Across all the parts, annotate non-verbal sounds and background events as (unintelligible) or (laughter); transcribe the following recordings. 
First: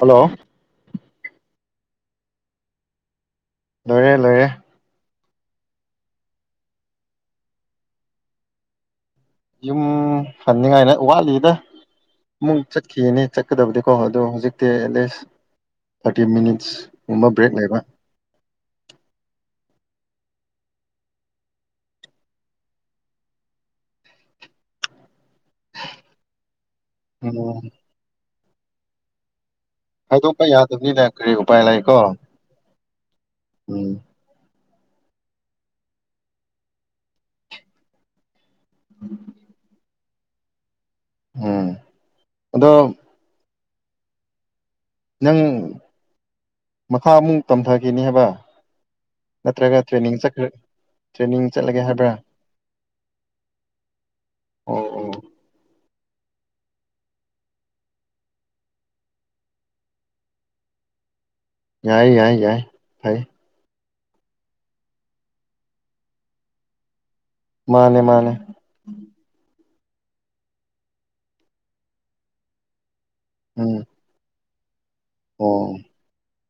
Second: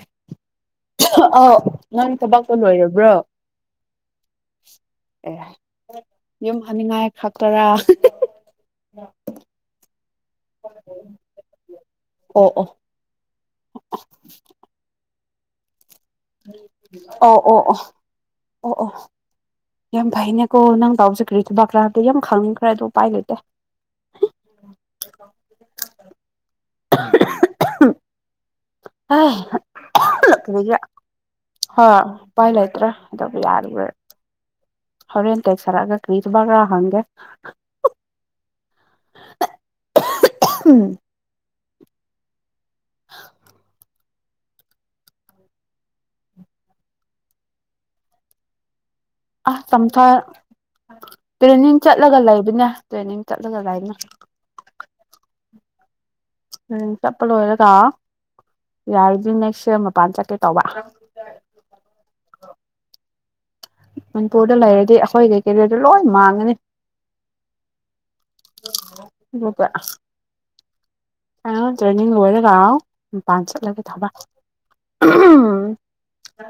Hello ꯑꯥꯎ ꯅꯪ ꯊꯕꯛꯇꯣ ꯂꯣꯏꯔꯕ꯭ꯔꯣ ꯂꯣꯏꯔꯦ ꯂꯣꯏꯔꯦ꯫ ꯑꯦ ꯌꯨꯝ ꯍꯅꯤꯡꯉꯥꯏ ꯈꯛꯇꯔꯥ ꯌꯨꯝ ꯍꯟꯅꯤꯡꯉꯥꯏꯅ ꯋꯥꯠꯂꯤꯗ ꯑꯃꯨꯛ ꯑꯣ ꯆꯠꯈꯤꯒꯅꯤ ꯆꯠꯀꯗꯕꯗꯤꯀꯣ ꯑꯗꯨ ꯍꯧꯖꯤꯛꯇꯤ ꯑꯦꯠꯂꯤꯁ ꯊꯥꯔꯇꯤ ꯃꯤꯅꯤꯠꯁ ꯒꯨꯝꯕ ꯑꯥꯎ ꯕ꯭ꯔꯦꯛ ꯑꯣ ꯂꯩꯕ ꯑꯣ ꯑꯣ ꯑꯣ ꯌꯥꯝ ꯐꯩꯅꯦꯀꯣ ꯅꯪ ꯇꯥꯎꯁ ꯀꯔꯤ ꯊꯕꯥ ꯈ꯭ꯔꯥꯗꯣ ꯌꯥꯝ ꯈꯪꯈ꯭ꯔꯦ ꯑꯗꯨꯗꯣ ꯎꯄꯥꯏ ꯂꯩꯇꯦ ꯂꯧꯁꯤꯟꯕ ꯉꯝꯗꯕ ꯂꯧꯁꯤꯟꯕ ꯉꯝꯗꯕ ꯍꯥꯏ ꯍ ꯍꯥꯏꯗꯣꯛꯄ ꯌꯥꯗꯕꯅꯤꯅ ꯀꯔꯤ ꯎꯄꯥꯏ ꯂꯩꯀꯣ (unintelligible) ꯎꯄꯥꯏ ꯂꯩꯇ꯭ꯔꯥ ꯑꯗꯨꯕꯨ ꯌꯥꯔꯨꯔ ꯎꯝ ꯍꯔꯦꯟ ꯇ ꯁꯔꯒ ꯀꯔꯤꯠꯕꯒ꯭ꯔ ꯍꯪꯒꯦ ꯑꯍꯨꯞ ꯑꯍꯨꯝ ꯎꯝ ꯑꯗꯣ ꯅꯪ ꯃꯈꯥ ꯑꯃꯨꯛ ꯇꯝꯊꯈꯤꯅꯤ ꯍꯥꯏꯕ ꯑꯁ ꯅꯠꯇ꯭ꯔꯒ ꯆꯝꯊꯥ ꯇ꯭ꯔꯦꯅꯤꯡ ꯆꯠꯈ꯭ꯔ ꯇ꯭ꯔꯦꯅꯤꯡ ꯆꯠꯂꯒꯦ ꯍꯥꯏꯕ꯭ꯔꯥ ꯆꯠꯂꯒ ꯂꯩꯕꯅꯦ ꯇ꯭ꯔꯦꯅꯤꯡ ꯆꯠꯂꯒ ꯂꯩꯕꯅꯦ꯫ ꯑꯣ ꯑꯣ ꯇ꯭ꯔꯦꯅꯤꯡ ꯆꯠꯄ ꯂꯣꯏꯔꯒ ꯌꯥꯔꯗꯤ ꯅꯦꯛꯁ ꯏꯌꯔ ꯃꯄꯥꯟ ꯆꯠꯀꯦ ꯇꯧꯕ ꯌꯥꯏ ꯌꯥꯏ ꯌꯥꯏ ꯐꯩ ꯃꯅꯤꯄꯨꯔꯗ ꯂꯩꯔꯗꯤ ꯑꯩꯈꯣꯏ ꯀꯩ ꯀꯩ ꯂꯩꯗꯨ ꯂꯣꯏ ꯃꯥꯡꯉꯅꯤ ꯃꯥꯅꯦ ꯃꯥꯅꯦ ꯐꯥꯏꯅꯦꯜ ꯇ꯭ꯔꯦꯅꯤꯡ ꯂꯣꯏꯔꯒ ꯅꯤꯄꯥꯟ ꯎꯝ ꯆꯠꯂꯒꯦ ꯊꯧꯕ ꯑꯣ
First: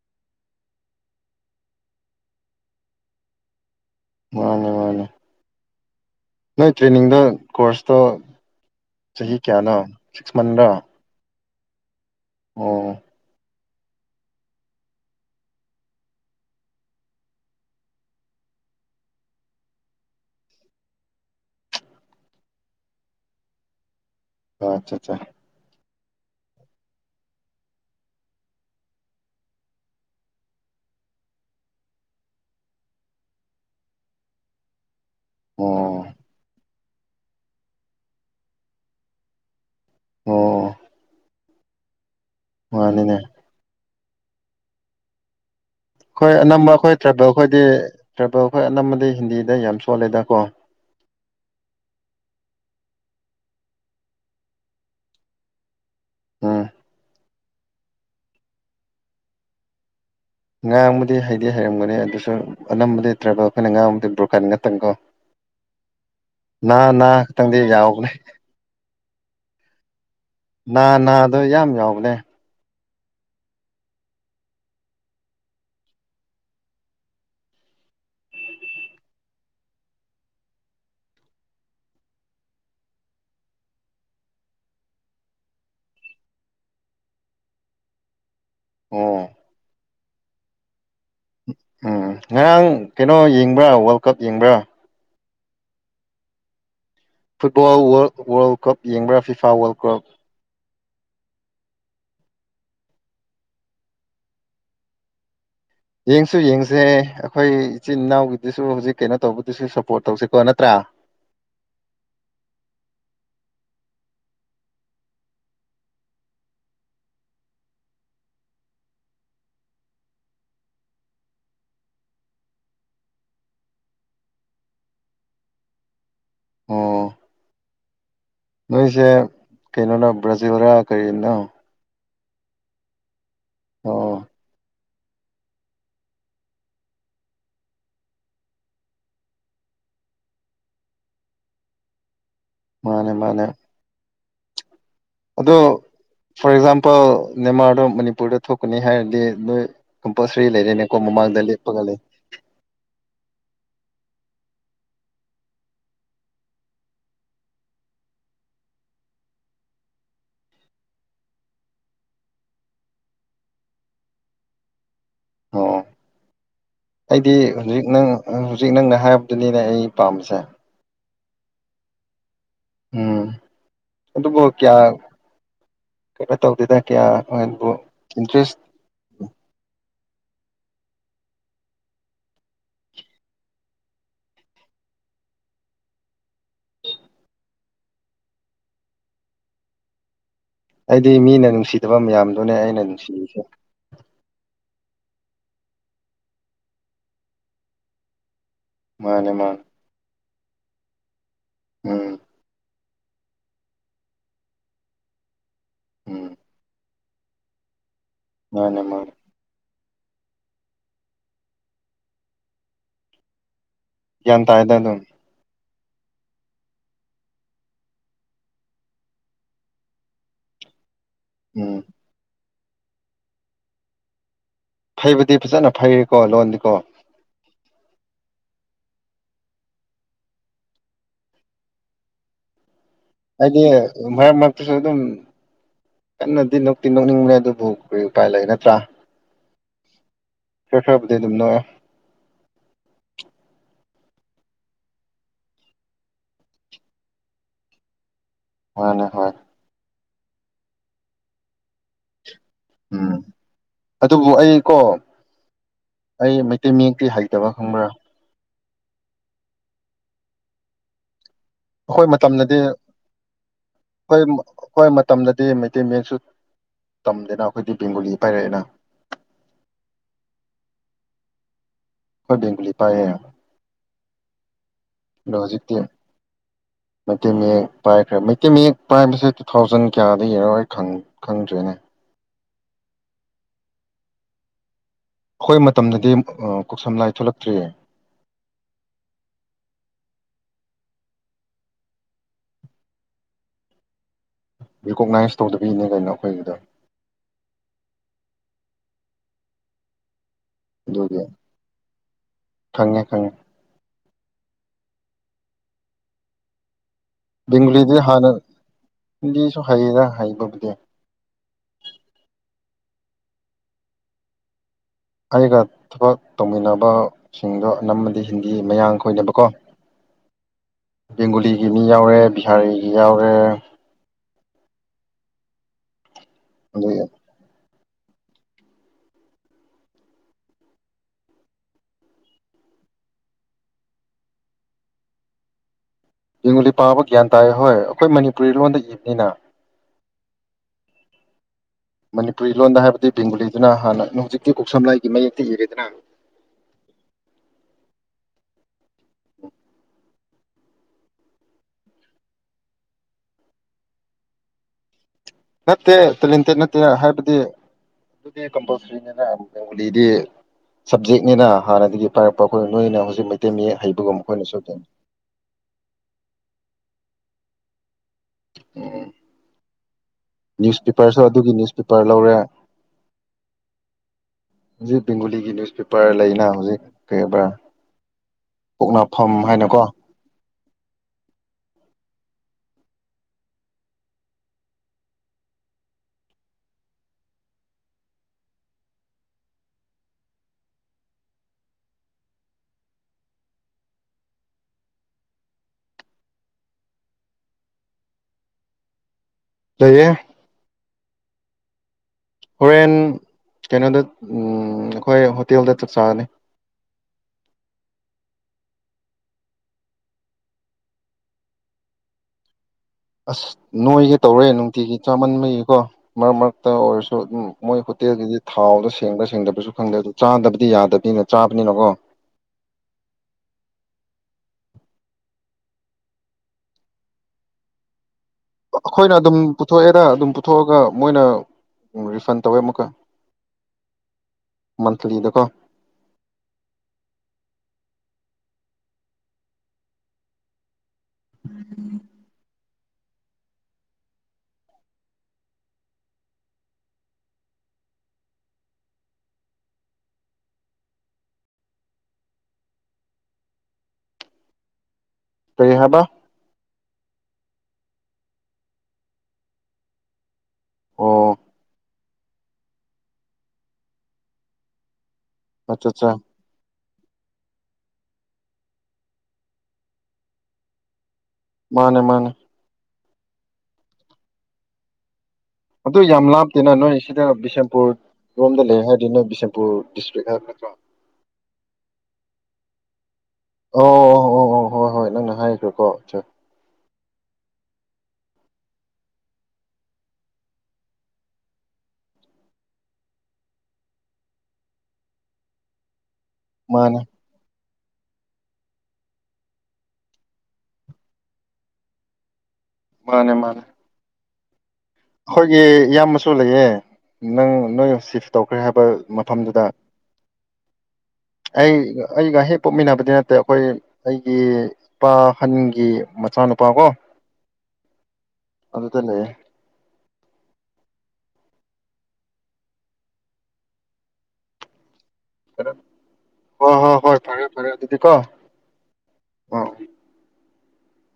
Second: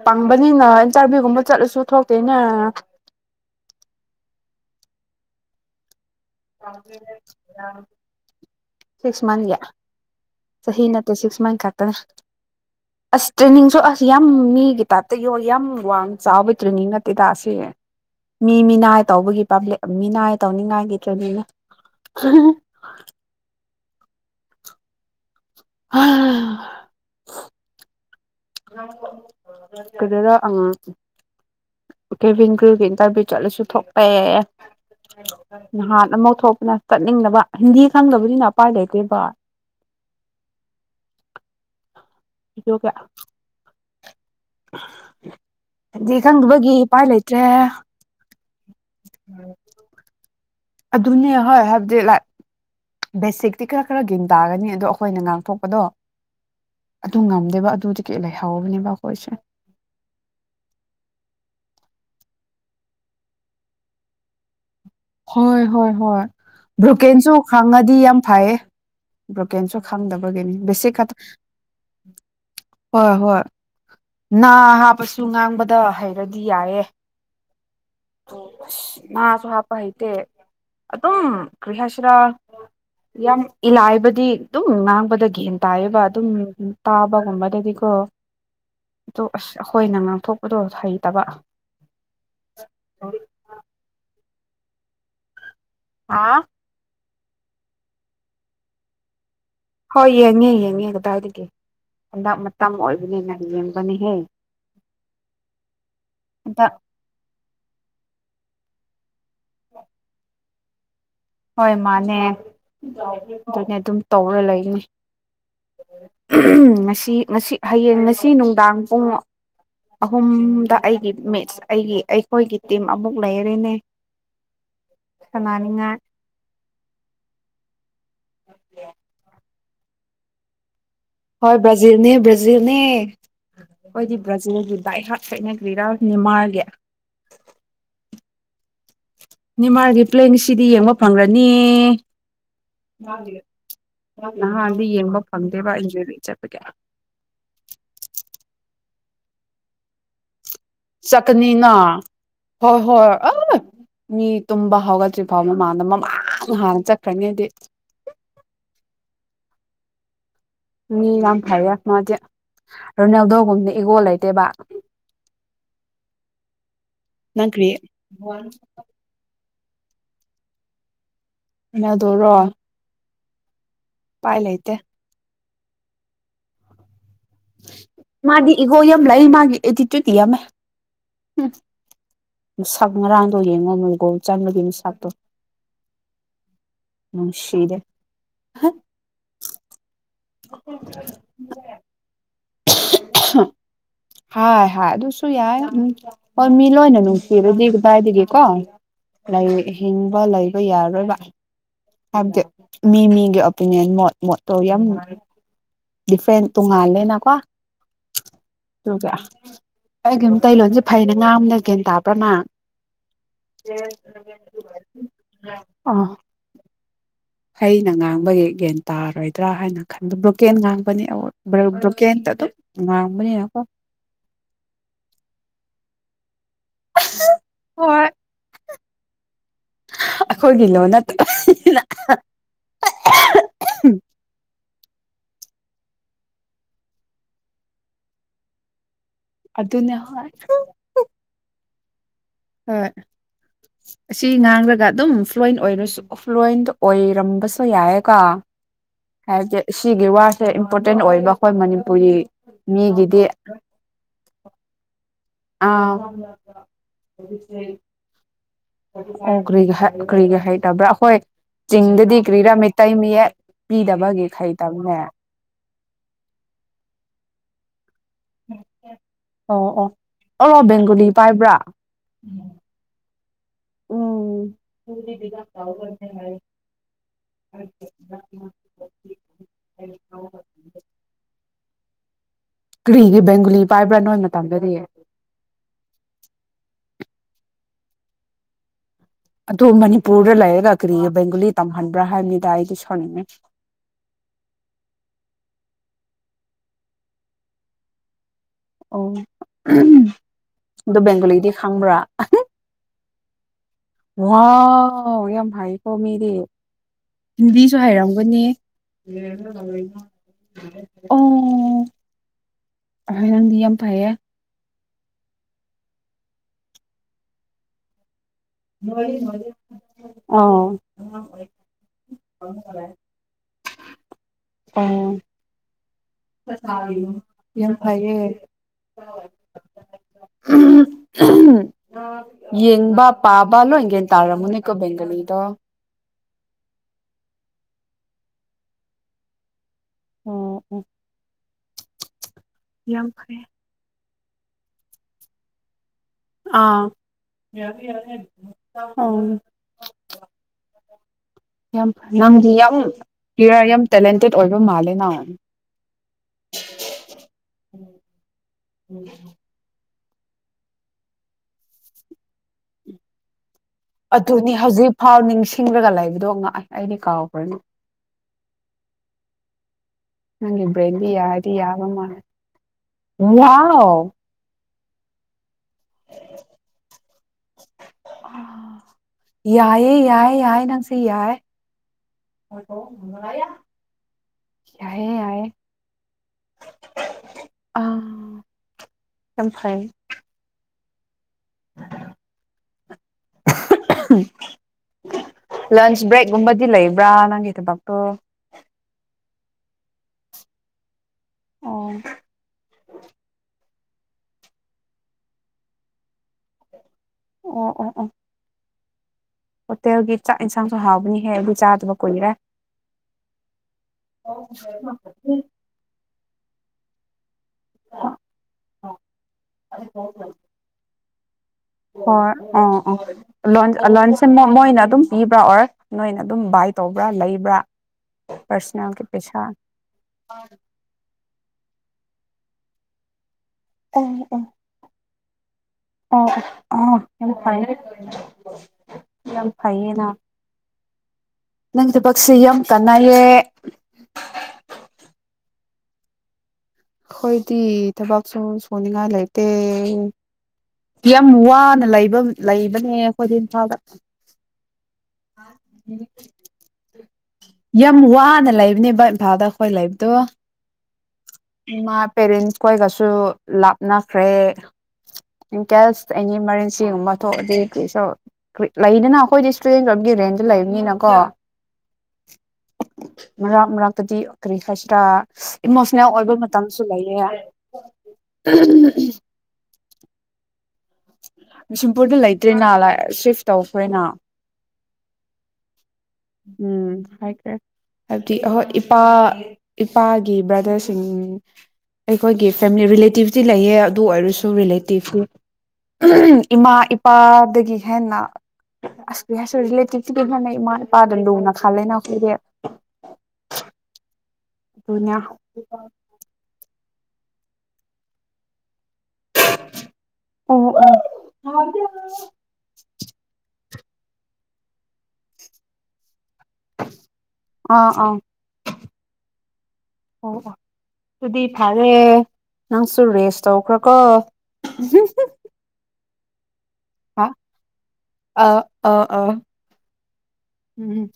ꯄꯥꯡꯕꯅꯤꯅ ꯑꯦꯟꯇꯥꯔꯚꯤꯌꯨꯒꯨꯝꯕ ꯆꯠꯂꯁꯨ ꯊꯣꯛ ꯇꯅ ꯃꯥꯅꯦ ꯃꯥꯅꯦ ꯅꯣꯏ ꯇ꯭ꯔꯦꯅꯤꯡꯗ ꯀꯣꯔꯁꯇ ꯁꯤꯛꯁ ꯆꯍꯤ ꯃꯟꯒꯤ ꯀꯌꯥꯅ ꯁꯤꯛꯁ ꯃꯟꯔꯥ ꯈꯇ ꯑꯁ ꯁꯣ ꯑꯁ ꯌꯥꯝ ꯃꯤꯒꯤ ꯇꯥꯏꯞꯇ ꯌꯣ ꯌꯥꯝ ꯋꯥꯡ ꯆꯥꯎꯕꯒꯤ ꯇ꯭ꯔꯦꯅꯤꯡ ꯅꯠꯇꯦꯗ ꯑ ꯑꯁꯤ ꯃꯤ ꯃꯤꯅꯥꯏ ꯇꯧꯕꯒꯤ ꯄꯕ꯭ꯂꯤꯛ ꯃꯤꯅꯥꯏ ꯇꯧꯅꯤꯡꯉꯥꯏꯒꯤ ꯆꯂꯒ ꯑꯠꯆꯥ ꯑꯆꯥ (unintelligible) ꯀꯩꯗꯗ ꯑ ꯀꯦꯚꯤꯡ ꯀꯨꯚꯟ ꯀꯔꯚ ꯆꯠꯂꯁꯨ ꯊꯣꯛꯄ ꯌꯥ ꯑꯣ ꯅꯍꯥꯟ ꯑꯃꯨꯧ ꯊꯣꯛꯄꯅ ꯆꯠꯅꯤꯡꯅꯕ ꯍꯤꯟꯗꯤ ꯈꯪꯗꯕꯅꯤꯅ ꯑꯄꯥꯏ ꯂꯩꯇꯦꯕ ꯑꯣ ꯏ ꯀꯦ ꯃꯥꯅꯤꯅꯦ (unintelligible) ꯍꯣꯏ ꯑꯅꯝꯕ ꯈꯪꯗꯕꯒꯤ ꯑꯩꯈꯣꯏ ꯎꯄꯥꯏ ꯇ꯭ꯔꯥꯏꯕꯦꯜ ꯂꯩꯇ꯭ꯔꯦ ꯈꯣꯏꯗꯤ ꯇ꯭ꯔꯥꯏꯕꯦꯜ ꯑꯩꯈꯣꯏ ꯑꯅꯝꯕꯗꯤ ꯍꯤꯟꯗꯤꯗ ꯌꯥꯝ ꯁꯣꯜꯂꯦꯗꯀꯣ ꯑꯗꯨꯅꯦ ꯍꯣꯏ ꯍꯥꯏꯕꯗꯤꯥꯏ ꯕꯦꯁꯤꯛꯇꯤ ꯈꯔ ꯈꯔ ꯒꯟ ꯇꯥꯒꯅꯤ ꯑꯗꯣ ꯑꯩꯈꯣꯏꯅ ꯉꯥꯡꯊꯣꯛꯄꯗꯣ ꯑꯥ ꯑꯗꯨ ꯉꯝꯗꯦꯕ ꯑꯗꯨꯗꯤ ꯀꯩ ꯂꯩꯍꯥꯎꯕꯅꯦꯕ ꯑꯩꯈꯣꯏꯁꯦ ꯉꯥꯡꯕꯗꯤ ꯍꯩꯗꯤ ꯍꯩꯔꯝꯒꯅꯤ ꯑꯗꯨꯁꯨ ꯑꯅꯝꯕꯗꯤ ꯂꯩꯇ꯭ꯔꯕ ꯑꯩꯈꯣꯏꯅ ꯉꯥꯡꯕꯗꯤ ꯕ꯭ꯔꯣꯛꯀꯥꯟ ꯍꯣꯏ ꯍꯣꯏ ꯍꯣꯏ ꯅꯥ ꯅꯥ ꯕ꯭ꯔꯨꯀꯦꯟꯁꯨ ꯈꯛꯇꯪꯗꯤ ꯈꯪꯉꯗꯤ ꯌꯥꯎꯕꯅꯦ ꯌꯥꯝ ꯐꯩꯌꯦ ꯕ꯭ꯔꯨꯀꯦꯟꯁꯨ ꯈꯪꯗꯕꯒꯤꯅꯤ ꯅꯥ ꯕꯦꯁꯤꯛ ꯈꯛꯇꯪ ꯅꯥꯗꯣ ꯌꯥꯝ ꯌꯥꯎꯕꯅꯦ ꯍꯣꯏ ꯍꯣꯏ ꯉꯥ ꯍꯥꯞꯄꯁꯨ ꯉꯥꯡꯕꯗ ꯍꯩꯔꯗꯤ ꯌꯥꯌꯦꯦ ꯑ ꯉꯁꯨ ꯀ ꯍꯩꯇꯦ ꯑꯗꯨꯝ ꯀꯔꯤꯍꯁꯤꯔꯥ ꯌꯥꯝ ꯏꯂꯥꯏꯕꯗꯤ ꯑꯗꯨꯝ ꯉꯥꯡꯕꯗ ꯒꯌꯥꯦꯟ ꯇꯥꯏꯌꯦꯕ ꯑꯗꯨꯝ ꯇꯥꯕꯒꯨꯝꯕꯗꯗꯤꯀꯣ ꯔꯣ ꯑꯣ ꯁ ꯍꯣꯏꯅꯉꯝ ꯊꯣꯣꯛꯄꯗꯣ ꯊꯥꯏ ꯎꯝ ꯉꯔꯥꯡ ꯀꯩꯅꯣ ꯌꯦꯡꯕ꯭ꯔꯥ ꯋꯥꯔꯜ ꯀꯞ ꯌꯦꯡꯕ꯭ꯔꯥ ꯍꯥꯥ ꯐꯨꯠꯕꯣꯜ ꯋꯥꯔꯜ ꯀꯞ ꯌꯦꯡꯕ꯭ꯔꯥ ꯐꯤꯐꯥ ꯋꯥꯔꯜ ꯀꯞ ꯍꯣꯏ ꯌꯦꯡꯉ ꯌꯦꯡꯉ ꯀꯗꯥꯏꯗꯒꯤꯦ ꯍꯟꯗꯛ ꯃꯇꯝ ꯑꯣꯏꯕꯅꯤꯅ ꯌꯦꯡꯕꯅꯤꯍꯦ ꯌꯦꯡꯁꯨ ꯍꯟꯗꯛ ꯌꯦꯡꯁꯦ ꯑꯩꯈꯣꯏ ꯏꯆꯤꯟ ꯏꯅꯥꯎꯒꯤꯗꯨꯁꯨ ꯍꯧꯖꯤꯛ ꯀꯩꯅꯣ ꯇꯧꯕꯗꯨꯁꯨ ꯁꯞꯄꯣꯔꯠ ꯇꯧꯁꯤꯀꯣ ꯅꯠꯇ꯭ꯔꯥ ꯍꯣꯏ ꯃꯥꯅꯦ ꯑꯗꯨꯅꯦ ꯑꯗꯨꯝ ꯇꯧꯔ ꯂꯩꯅꯤ ꯉꯁꯤ ꯉꯁꯤ ꯍꯌꯦꯡ ꯉꯁꯤ ꯅꯨꯡꯗꯥꯡ ꯄꯨꯡ ꯑꯍꯨꯝꯗ ꯑꯩꯒꯤ ꯃꯦꯠꯁ ꯑꯩꯒꯤ ꯑꯩꯈꯣꯏꯒꯤ ꯇꯤꯝ ꯑꯃꯨꯛ ꯂꯩꯔꯦꯅꯦ ꯁꯅꯥꯅꯤꯡꯉꯥꯏ ꯑꯣ ꯅꯣꯏꯁꯦ ꯀꯩꯅꯩꯅꯣꯅ ꯭ꯔꯖꯤ ꯍꯣꯏ ꯕꯥꯖꯜꯅꯦ ꯭ꯔꯖꯤꯜꯅꯦ ꯑꯣ ꯑꯩꯣꯏꯗꯤꯕ꯭ꯔꯆꯤꯅ ꯥꯏꯍꯥꯛ ꯁꯣꯏꯅꯈ꯭ꯔꯤꯔꯥ ꯅꯤꯃꯥꯔꯒꯦ ꯅꯤꯃꯥꯔꯒꯤ ꯄ꯭ꯂꯦꯟꯁꯤꯗꯤ ꯌꯦꯡꯕ ꯐꯪꯒꯅꯤ ꯃꯥꯅꯦ ꯃꯥꯅꯦ ꯍ ꯑꯗꯣ ꯐꯣꯔ ꯑꯦꯛꯖꯥꯝꯄꯜ ꯃꯦꯟꯃꯥꯔꯗꯣ ꯃꯅꯤꯄꯨꯔꯗ ꯊꯣꯛꯀꯅꯤ ꯍꯥꯏꯔꯅꯤ ꯀꯄꯣꯁ ꯆꯀꯅꯤꯅ ꯍꯣꯏ ꯍꯣꯏ ꯑ ꯃꯤ ꯇꯨꯝꯕ ꯍꯧꯒꯠꯇ꯭ꯔꯤ ꯐꯥꯎ ꯃꯃꯥꯡꯗ ꯃꯃ ꯍꯥꯟꯅ ꯆꯠꯈ꯭ꯔꯅꯤꯗꯤ ꯃꯤ ꯌꯥꯝ ꯐꯩꯌꯦ ꯃꯥꯗꯤ ꯔꯣꯅꯥꯜꯗꯣꯒꯨꯝꯕꯗꯤ ꯏꯒꯣ ꯂꯩꯇꯦꯕ ꯑꯣ ꯑꯩꯗꯤ ꯅꯪ ꯀ꯭ꯔꯤ ꯍꯧꯖꯤꯛ ꯅꯪ ꯍꯧꯖꯤꯛ ꯅꯪꯅ ꯍꯥꯏꯕꯗꯨꯅꯤ ꯑꯩ ꯄꯥꯝꯁꯦ ꯗꯔꯣ ꯑ ꯑ ꯑꯗꯨꯕꯨ ꯀꯌꯥ ꯀꯩꯅꯣ ꯇꯧꯗꯗ ꯀꯌꯥ ꯑꯗꯨꯕꯨ ꯃꯥꯗꯤ ꯏꯟꯇꯔꯦꯁ ꯏꯒꯣ ꯌꯥꯝ ꯂ ꯂꯩ ꯃꯥꯒꯤ ꯇꯇꯌꯥ ꯃ ꯎ ꯃꯤꯁꯛ ꯉꯔꯥꯡꯗꯣ ꯌꯦꯡꯉꯣ ꯃꯨꯀꯣ ꯆꯟꯂꯒꯤ ꯃꯤꯁꯥꯛꯇꯣ ꯎ ꯁꯤꯗ ꯍꯥꯏꯗꯤ ꯃꯤꯅ ꯅꯨꯡꯁꯤꯗꯕ ꯌꯥꯝꯅꯤ ꯑꯗꯨꯅꯦ ꯑ ꯅ ꯊꯁ ꯊꯥ ꯑꯗꯨꯁꯨ ꯌꯥꯏ ꯎꯝ ꯍꯣꯏ ꯃꯤ ꯂꯣꯏꯅ ꯅꯨꯡꯁꯤꯕꯗꯤ ꯑꯗꯨꯗꯥꯏꯗꯒꯤ ꯀꯣ ꯃꯥꯅꯦ ꯂꯩ ꯃꯥꯅꯦ ꯍꯤꯡꯕ ꯂꯩ ꯌꯥꯔꯔꯣꯏꯕ ꯎꯝ ꯑꯗ ꯃꯤ ꯃꯤꯒꯤ ꯑꯣꯄꯤꯅꯤꯌꯟ ꯃꯣꯠ ꯃꯣꯠꯇꯣ ꯌꯥꯝ ꯅꯨꯡꯉꯥꯏ ꯐ꯭ꯔꯦꯟ ꯇꯨꯡ ꯉ ꯃꯥꯂꯦꯝꯂꯅ ꯀꯥ ꯑꯅꯦ ꯃꯥ ꯑꯩꯒꯤ ꯃꯨꯝꯇꯩꯂꯣꯟꯣꯟꯁꯦ ꯐꯩꯅ ꯉꯥꯝꯅꯒꯦ ꯇꯥꯕ꯭ꯔꯃ ꯒ꯭ꯌꯥꯟ ꯇꯥꯏꯗ ꯑꯗꯨꯝ (inaudible) ꯑꯥ ꯍꯩꯅ ꯉꯥꯡꯕꯒꯤ ꯒꯌꯥꯟ ꯇꯥꯔꯣꯏꯗ꯭ꯔꯥ ꯍꯥꯏꯅ ꯈꯟꯕꯗꫭꯀꯦꯟ ꯉꯥꯟ ꯎꯝ ꯅꯤꯕ꯭ꯔꯣ ꯀꯦꯦꯟ ꯑꯗꯨꯣ ꯉꯥꯡꯕꯅꯤꯅ ꯀꫭ ꯐꯩꯕꯗꯤ ꯐꯖꯅ ꯐꯩꯔꯀꯣ ꯂꯣꯟꯗꯨ ꯍꯣ ꯍꯣꯏ ꯑꯩꯈꯣꯏꯒꯤ ꯂꯣꯟ ꯅꯠꯇꯕꯅꯤꯅ ꯍꯥꯏꯗꯤ ꯃꯔꯛ-ꯃꯔꯛ ꯁꯨ ꯑꯗꯨꯝ ꯀꯟꯅꯗꯤ ꯅꯣꯛꯇꯤ ꯅꯣꯛꯅꯤꯡꯕꯦ ꯑꯗꯨꯕꯨ ꯀꯔꯤ ꯎꯄꯥꯏ ꯂꯩ ꯅꯠꯇ꯭ꯔꯥ꯫ ꯑꯗꯨꯅꯦ ꯍꫭꯏ꯫ ꯈꯔ ꯈꯔꯕꯨꯗꯤ ꯑꯗꯨꯝ ꯅꯣꯛꯑꯦ ꯍꯣꯏ ꯑꯁꯤ ꯉꯥꯡꯂꯒ ꯑꯗꯨꯝ ꯐ꯭ꯂꯨꯋꯟ ꯑꯣꯏꯔꯁꯨ ꯐ꯭ꯂꯨꯋꯟ ꯑꯣꯏꯔꯝꯕꯁꯨ ꯌꯥꯏꯑꯀꯣ ꯃꯥꯅꯦ ꯍꯣꯏ (unintelligible) ꯁꯤꯒꯤ ꯋꯥꯔꯁꯦ ꯏꯝꯄꯣꯔꯇꯦꯟ ꯑꯣꯏꯕ ꯑꯩꯈꯣꯏ ꯃꯅꯤꯄꯨꯔꯤ ꯎꯝ ꯃꯤꯒꯤꯗꯤ ꯑꯗꯨꯕꯨ ꯑꯩꯀꯣ ꯑꯥ ꯑꯩ ꯃꯩꯇꯩ ꯃꯌꯦꯛꯇꯤ ꯍꯩꯇꯕ ꯈꯪꯕ꯭ꯔꯥ꯫ ꯑꯣ ꯀꯔꯤꯔꯤ ꯍ ꯀꯔꯤꯒꯤ ꯍꯩꯇꯕ꯭ꯔꯥ ꯑꯈꯣꯏ ꯑꯩꯈꯣꯏ ꯆꯤꯡꯗꯗꯤ ꯀ꯭ꯔꯤꯔꯥ ꯃꯇꯝꯗꯗꯤ ꯃꯤꯇꯩ ꯃꯌꯦꯠ ꯄꯤꯗꯕꯒꯤ ꯈꯩ ꯇꯕꯅꯦ꯫ ꯇꯩ ꯃꯌꯦꯛꯁꯨ ꯇꯝꯗꯦꯅ ꯑꯩꯈꯣꯏꯗꯤ ꯕꯦꯡꯒꯣꯂꯤ ꯄꯥꯏꯔꯛꯑꯦꯅ ꯑꯣ ꯑꯣ ꯑꯣ ꯕꯦꯡ ꯒꯨꯂꯤ ꯄꯥꯏꯕ꯭ꯔꯥ꯫ ꯍꯣꯏ ꯕꯦꯡꯒꯨꯂꯤ ꯄꯥꯏꯌꯦꯦ ꯎꯝ ꯑꯗꯣ ꯍꯧꯖꯤꯛꯇꯤ ꯃꯩꯇꯩ ꯃꯌꯦꯛ ꯄꯥꯏꯈ꯭ꯔꯦ ꯃꯩꯇꯩ ꯃꯌꯦꯛ ꯄꯥꯏꯕꯁꯦ ꯇꯨ ꯊꯥꯎꯖꯟ ꯀꯌꯥꯗ ꯌꯦꯔꯣꯏ ꯈꯪꯗ꯭ꯔꯦꯅꯦ ꯀ꯭ꯔꯤꯒꯤ ꯕꯦꯡꯒꯨꯂꯤ ꯄꯥꯏꯕ꯭ꯔꯥ ꯅꯣꯏ ꯃꯇꯝꯗꯗꯤ꯫ ꯑꯩꯈꯣꯏ ꯃꯇꯝꯗꯗꯤ ꯀꯣꯛꯁꯝ ꯂꯥꯏ ꯊꯣꯛꯂꯛꯇ꯭ꯔꯤꯌꯦ꯫ ꯑꯗꯨ ꯃꯅꯤꯄꯨꯔꯗ ꯂꯩꯔꯒ ꯀꯔꯤ ꯕꯦꯡꯒꯣꯂꯤ ꯇꯝꯍꯟꯕ꯭ꯔꯥ ꯍꯥꯏꯕꯅꯤꯗ ꯑꯩꯗꯤ ꯁꯣꯟꯅꯤꯡꯑꯦ꯫ ꯔꯤꯀꯣꯛꯅꯥꯏꯁ ꯇꯧꯗꯕꯩꯅꯦ ꯀꯩꯅꯣ ꯑꯩꯈꯣꯏꯒꯤꯗꫭ꯫ ꯑꯣ ꯑꯗꯣ ꯑꯗꯨꯒꯤ ꯕꯦꯡꯒꯂꯤꯗꯤ ꯈ꯭ꯔꯥ ꯈꯪꯉꯦ ꯈꯪꯉꯦ ꯋꯥ ꯌꯥꯝ ꯍꯥꯏꯀꯣ ꯃꯤꯗꯤ꯫ ꯍꯤꯟꯕꯤꯁꯨ ꯕꯦꯡꯒꯂꯤꯗꯤ ꯍꯥꯟꯅ ꯍꯥꯏꯔꯝꯒꯅꯦ ꯍꯤꯟꯗꯤꯁꯨ ꯍꯩꯌꯦꯗ ꯍꯩꯕꯕꯨꯗꯤ ꯑꯣ ꯑꯍꯩ ꯅꯪꯗꯤ ꯌꯥꯝ ꯐꯩꯌꯦ꯫ ꯑꯩꯒ ꯊꯕꯛ ꯇꯧꯃꯤꯟꯅꯕꯁꯤꯡꯗꯣ ꯑꯅꯝꯕꯗꯤ ꯍꯤꯟꯗꯤ ꯃꯌꯥꯡꯈꯣꯏꯅꯕꯀꯣ ꯑꯥꯎ ꯕꯦꯡꯒꯣꯂꯤꯒꯤ ꯃꯤ ꯌꯥꯎꯔꯦ ꯕꯤꯍꯥꯔꯤꯒꯤ ꯌꯥꯎꯔꯦ ꯑꯗꯒꯤ (unintelligible) ꯐꯌꯦ ꯌꯦꯡꯕ ꯄꯥꯕ ꯂꯣꯏꯒꯦꯟ ꯇꯥꯔꯝꯑꯅꯤꯀꯣ ꯕꯦꯡꯒꯂꯤꯗꯣ꯫ ꯕꯦꯡꯉꯨꯂꯤ ꯄꯥꯕ ꯒ꯭ꯌꯥꯟ ꯇꯥꯏ ꯍꯣꯏ ꯑꯩꯈꯣꯏ ꯃꯅꯤꯄꯨꯔꯤ ꯂꯣꯟꯗ ꯏꯕꯅꯤꯅ꯫ ꯑꯣ ꯑꯣ ꯃꯅꯤ ꯎꯨꯔꯤ ꯂꯣꯟꯗ ꯌꯥꯝ ꯍꯥꯏꯕꯗꯤ ꯐꯩ ꯕꯦꯡꯒꯨꯂꯤꯗꯨꯅ ꯍꯥꯟꯅ ꯍꯧꯖꯤꯛꯇꯤ ꯀꯣꯛꯁꯝꯂꯥꯏꯒꯤ ꯃꯌꯦꯛꯇ ꯏꯔꯦꯗꯅ꯫ ꯑꯥ ꯑꯥꯎ ꯌꯥꯝ ꯅꯪꯗꯤ ꯌꯥꯝ ꯄ꯭ꯤꯌꯔ ꯌꯥꯝ ꯇꯦꯂꯦꯟꯇꯦꯠ ꯑꯣꯏꯕ ꯃꯥꯜꯂꯦ ꯅꯍ ꯅꯠꯇꯦ ꯇꯦꯂꯦꯟꯇꯦꯠ ꯅꯠꯇꯦ ꯍꯥꯏꯕꯗꯤ ꯑꯗꯤ ꯁꯞꯖꯦꯛꯅꯤꯅ ꯍꯥꯟꯅꯗꯒꯤ ꯄꯥꯏꯔꯛꯄ ꯑꯩꯈꯣꯏ ꯅꯣꯏꯅ ꯍꯧꯖꯤꯛ ꯃꯩꯇꯩ ꯃꯌꯦꯛ ꯍꯩꯕꯒꯨꯝ ꯑꯗꯨꯅꯤ ꯑꯩꯈꯣꯏꯅꯁꯨ ꯑꯗꯨꯝ ꯍꯧꯖꯤꯛꯐꯥꯎ ꯅꯤꯡꯁꯤꯡꯂꯒ ꯂꯩꯕꯗꯣ ꯉꯥꯛꯑꯦ ꯑꯩꯗꯤ ꯀꯥꯎ ꯐꯅꯤ ꯎꯝ ꯅꯪꯒꯤꯕꯦꯜꯂꯤ ꯅ꯭ꯌꯨꯁꯄꯦꯄꯔꯁꯨ ꯌꯥꯔ ꯑꯗꯨꯒꯤ ꯌꯥꯕ ꯅ꯭ꯌꯨꯁꯄꯦꯄꯔ ꯃꯥ ꯂꯧꯔꯦ ꯋꯥ ꯦꯡꯒꯣꯂꯤꯒꯤ ꯄꯤꯄꯔ ꯂꯩꯅ ꯍꯧꯖꯤꯛ ꯀꯩꯔꯤꯕ꯭ꯔꯥ ꯄꯣꯛꯅꯐꯝ ꯍꯥꯏꯅꯀꯣ ꯁꯤ ꯌꯥꯏꯦ ꯌꯥꯑꯦ ꯌꯥꯏꯑꯩ ꯑꯥ ꯌꯥꯝ ꯐꯩ꯫ ꯂꯟꯆ ꯕ꯭ꯔꯦꯛꯀꯨꯝꯕꯗꯤ ꯂꯩꯕ꯭ꯔꯥ ꯅꯪꯒꯤ ꯊꯕꯛꯇꯣ ꯀꯏꯌꯦ ꯑꯣ ꯍꯣꯔꯦꯟ ꯀꯩꯅꯣꯗ ꯑꯩꯈꯣꯏ ꯍꯣꯇꯦꯜꯗ ꯆꯞ ꯆꯥꯅꯤ ꯑꯣ ꯑꯣ ꯑꯣ ꯍꯣꯇꯦꯜꯒꯤ ꯆꯥꯛ ꯌꯦꯟꯁꯥꯡꯁꯨ ꯍꯥꯎꯕꯅꯤꯍꯦ ꯑꯗꯨ ꯆꯥꯗꯕ ꯀꯨꯏꯔꯦ ꯑꯁ ꯅꯣꯏꯒ ꯇꯧꯔꯦ ꯅꯨꯡꯇꯤꯒꯤ ꯆꯃꯟ ꯑꯃꯒꯤꯩꯒꯤꯀꯣ ꯃꯔꯛ ꯃꯔꯛꯇ ꯑꯣꯏꯔꯁꯨ ꯗꯨꯝ ꯃꯣꯏ ꯍꯣꯇꯦꯜꯒꯤꯗꯤ ꯊꯥꯎꯗꯣ ꯁꯦꯡꯕ꯭ꯔꯥ ꯁꯦꯡꯗꯕꯁꯨ ꯈꯪꯗꯦ ꯑꯗꯨ ꯆꯥꯗꯕꯗꯤ ꯌꯥꯗꯕꯅꯤꯅꯠꯇ ꯍ ꯑ ꯂ ꯂꯟ ꯁꯤ ꯃꯣꯏꯅ ꯑꯗꯨꯝ ꯄꯤꯕ꯭ꯔꯥ ꯑꯣꯔ ꯅꯣꯏꯅ ꯑꯗꯨꯝ ꯕꯥꯏ ꯇꯧꯕ꯭ꯔꯥ ꯂꯩꯕ꯭ꯔꯥ ꯄꯔꯁꯣꯅꯦꯜꯒꯤ ꯑꯩꯈꯣꯏꯅ ꯑꯗꯨꯝ ꯄꯩꯁꯥ ꯄꯨꯊꯣꯛꯑꯦꯗ ꯑꯗꯨꯝ ꯄꯨꯊꯣꯛꯑꯒ ꯃꯣꯏꯅ ꯐꯟ ꯇꯧꯋꯦ ꯑꯃꯨꯀ ꯑꯣ ꯑꯣ ꯑꯣ ꯑ ꯌꯥꯝ ꯐꯩꯌꯦꯅ ꯅꯪꯒꯤ ꯊꯕꯛꯁꯤ ꯌꯥꯝ ꯀꯥꯟꯅꯩꯌꯦ ꯈꯣꯏꯗꯤ ꯊꯕꯛꯁꯨ ꯁꯨꯅꯤꯡꯉꯥꯏ ꯂꯩꯇꯦ ꯌꯥꯝ ꯋꯥꯅ ꯂꯩꯕ ꯂꯩꯕꯅꯦ ꯑꯩꯈꯣꯏꯗꯤ ꯏꯝꯐꯥꯜꯗ꯫ ꯀꯔꯤ ꯍꯥꯏꯕꯥ꯫ ꯌꯥꯝ ꯋꯥꯅ ꯂꯩꯕꯅꯦꯕ ꯏꯝꯐꯥꯜꯗ ꯑꯩꯈꯣꯏ ꯂꯩꯕꯗꯣ ꯑꯣ ꯃꯥ ꯄꯦꯔꯦꯟꯁꯈꯣꯏꯒꯁꯨ ꯂꯥꯞꯅꯈ꯭ꯔꯦ ꯏꯟ ꯑꯠꯆꯥ ꯑꯠꯆꯥ ꯀꯦꯁ ꯑꯦꯅꯤ ꯏꯃꯥꯔꯖꯦꯟꯁꯤꯒꯨꯝꯕ ꯊꯣꯛꯑꯗꯤ ꯀꯩꯁꯨ ꯂꯩꯗꯅ ꯑꯩꯈꯣꯏꯗꯤ ꯏꯁꯇꯨꯗꯦꯟ ꯑꯣꯏꯕꯒꯤ ꯔꯦꯟꯗ ꯂꯩꯕꯅꯤꯅꯀꯣ ꯃꯥꯅꯦ ꯃꯥꯅꯦ ꯃꯔꯛ ꯃꯔꯛꯇꯗꯤ ꯀꯔꯤ ꯍꯥꯏꯁꯤꯔꯥ ꯑꯗꯨ ꯏꯃꯣꯁꯅꯦꯜ ꯌꯥꯝ ꯑꯣꯏꯕ ꯂꯥꯞꯇꯦꯅ ꯃꯇꯝꯁꯨ ꯅꯣꯏ ꯁꯤꯗ ꯂꯩꯌꯦ ꯕꯤꯁꯦꯝꯄꯨꯔ ꯔꯣꯝꯗ ꯂꯩ ꯍꯥꯏꯔꯗꯤ ꯅꯣꯏ ꯕꯤꯁꯦꯝꯄꯨꯔ ꯗꯤꯁꯇꯔꯤꯛ ꯍꯥꯏꯕ ꯅꯠꯇ꯭ꯔꯣ ꯕꯤꯁꯦꯝꯄꯨꯔꯗ ꯂꯩꯇ꯭ꯔꯦ ꯅ ꯁꯤꯞ ꯑꯣ ꯇꯧꯈꯔꯦꯅ ꯑꯣ ꯑꯣ ꯑꯣ ꯍꯣꯏ ꯍꯣꯏ ꯅꯪꯅ ꯍꯥꯏꯈ꯭ꯔꯦꯀꯣ ꯑꯆꯥ ꯎꯝ ꯍꯥꯏꯕꯗꯤ ꯑꯍꯣꯏ ꯏꯄꯥ ꯏꯄꯥꯒꯤ ꯕ꯭ꯔꯗꯔꯁꯤꯡ ꯑꯩꯈꯣꯏꯒꯤ ꯐꯦꯃꯤꯂꯤ ꯔꯤꯂꯦꯇꯤꯞꯇꯤ ꯂꯩꯌꯦ ꯑꯗꯨ ꯑꯣꯏꯔꯁꯨ ꯔꯤꯂꯦꯇꯤꯞꯀꯤ ꯏꯃꯥ ꯃꯥꯅꯦ ꯏꯄꯥꯗꯒꯤ ꯍꯦꯟꯅ ꯑꯁ ꯀ ꯍꯥꯏꯁꯨ ꯔꯤꯂꯦꯇꯤꯞꯇ ꯑꯗꯨ ꯍꯦꯟꯅ ꯏꯃꯥ ꯏꯄꯥꯗ ꯂꯨꯅ ꯈꯜꯂꯦꯅ ꯑꯩꯈꯣꯏꯗꯤ ꯃꯥꯅꯦ ꯃꯥꯅꯦ ꯑꯗꯨꯅ ꯑꯩꯈꯣꯏꯒꯤ ꯏꯌꯥꯝ ꯃꯁꯨꯨ ꯂꯩꯌꯦ ꯅꯪ ꯅꯣꯏ ꯁꯤꯐ ꯇꯧꯈ꯭ꯔꯦ ꯍꯥꯏꯕ ꯃꯐꯝꯗꯨꯗ ꯑꯣ ꯑꯣ ꯑꯥ ꯑꯩ ꯑꯩꯒ ꯍꯦꯛ ꯄꯣꯛꯃꯤꯟꯅꯕꯗꯤ ꯅꯠꯇꯦ ꯑꯩꯈꯣꯏ ꯑꯩꯒꯤ ꯏꯄꯥꯍꯟꯒꯤ ꯁꯅꯨ ꯄ ꯀꯣ ꯑꯥ ꯑꯗꯨꯗ ꯂꯩꯌꯦ ꯑꯣ ꯑꯣ ꯑꯗꯨꯗꯤ ꯐꯔꯦ ꯅꯪꯁꯨ ꯔꯦꯁ ꯇꯧꯈ꯭ꯔꯣꯀꯣ ꯍꯨꯝ ꯍꯨꯝ (unintelligible) ꯍꯣꯏ ꯑ ꯐꯔꯦ ꯐꯔꯦ ꯑꯗꯨꯗꯤ ꯀꯣ ꯑ ꯑ ꯑ ꯑꯥ ꯎꯝ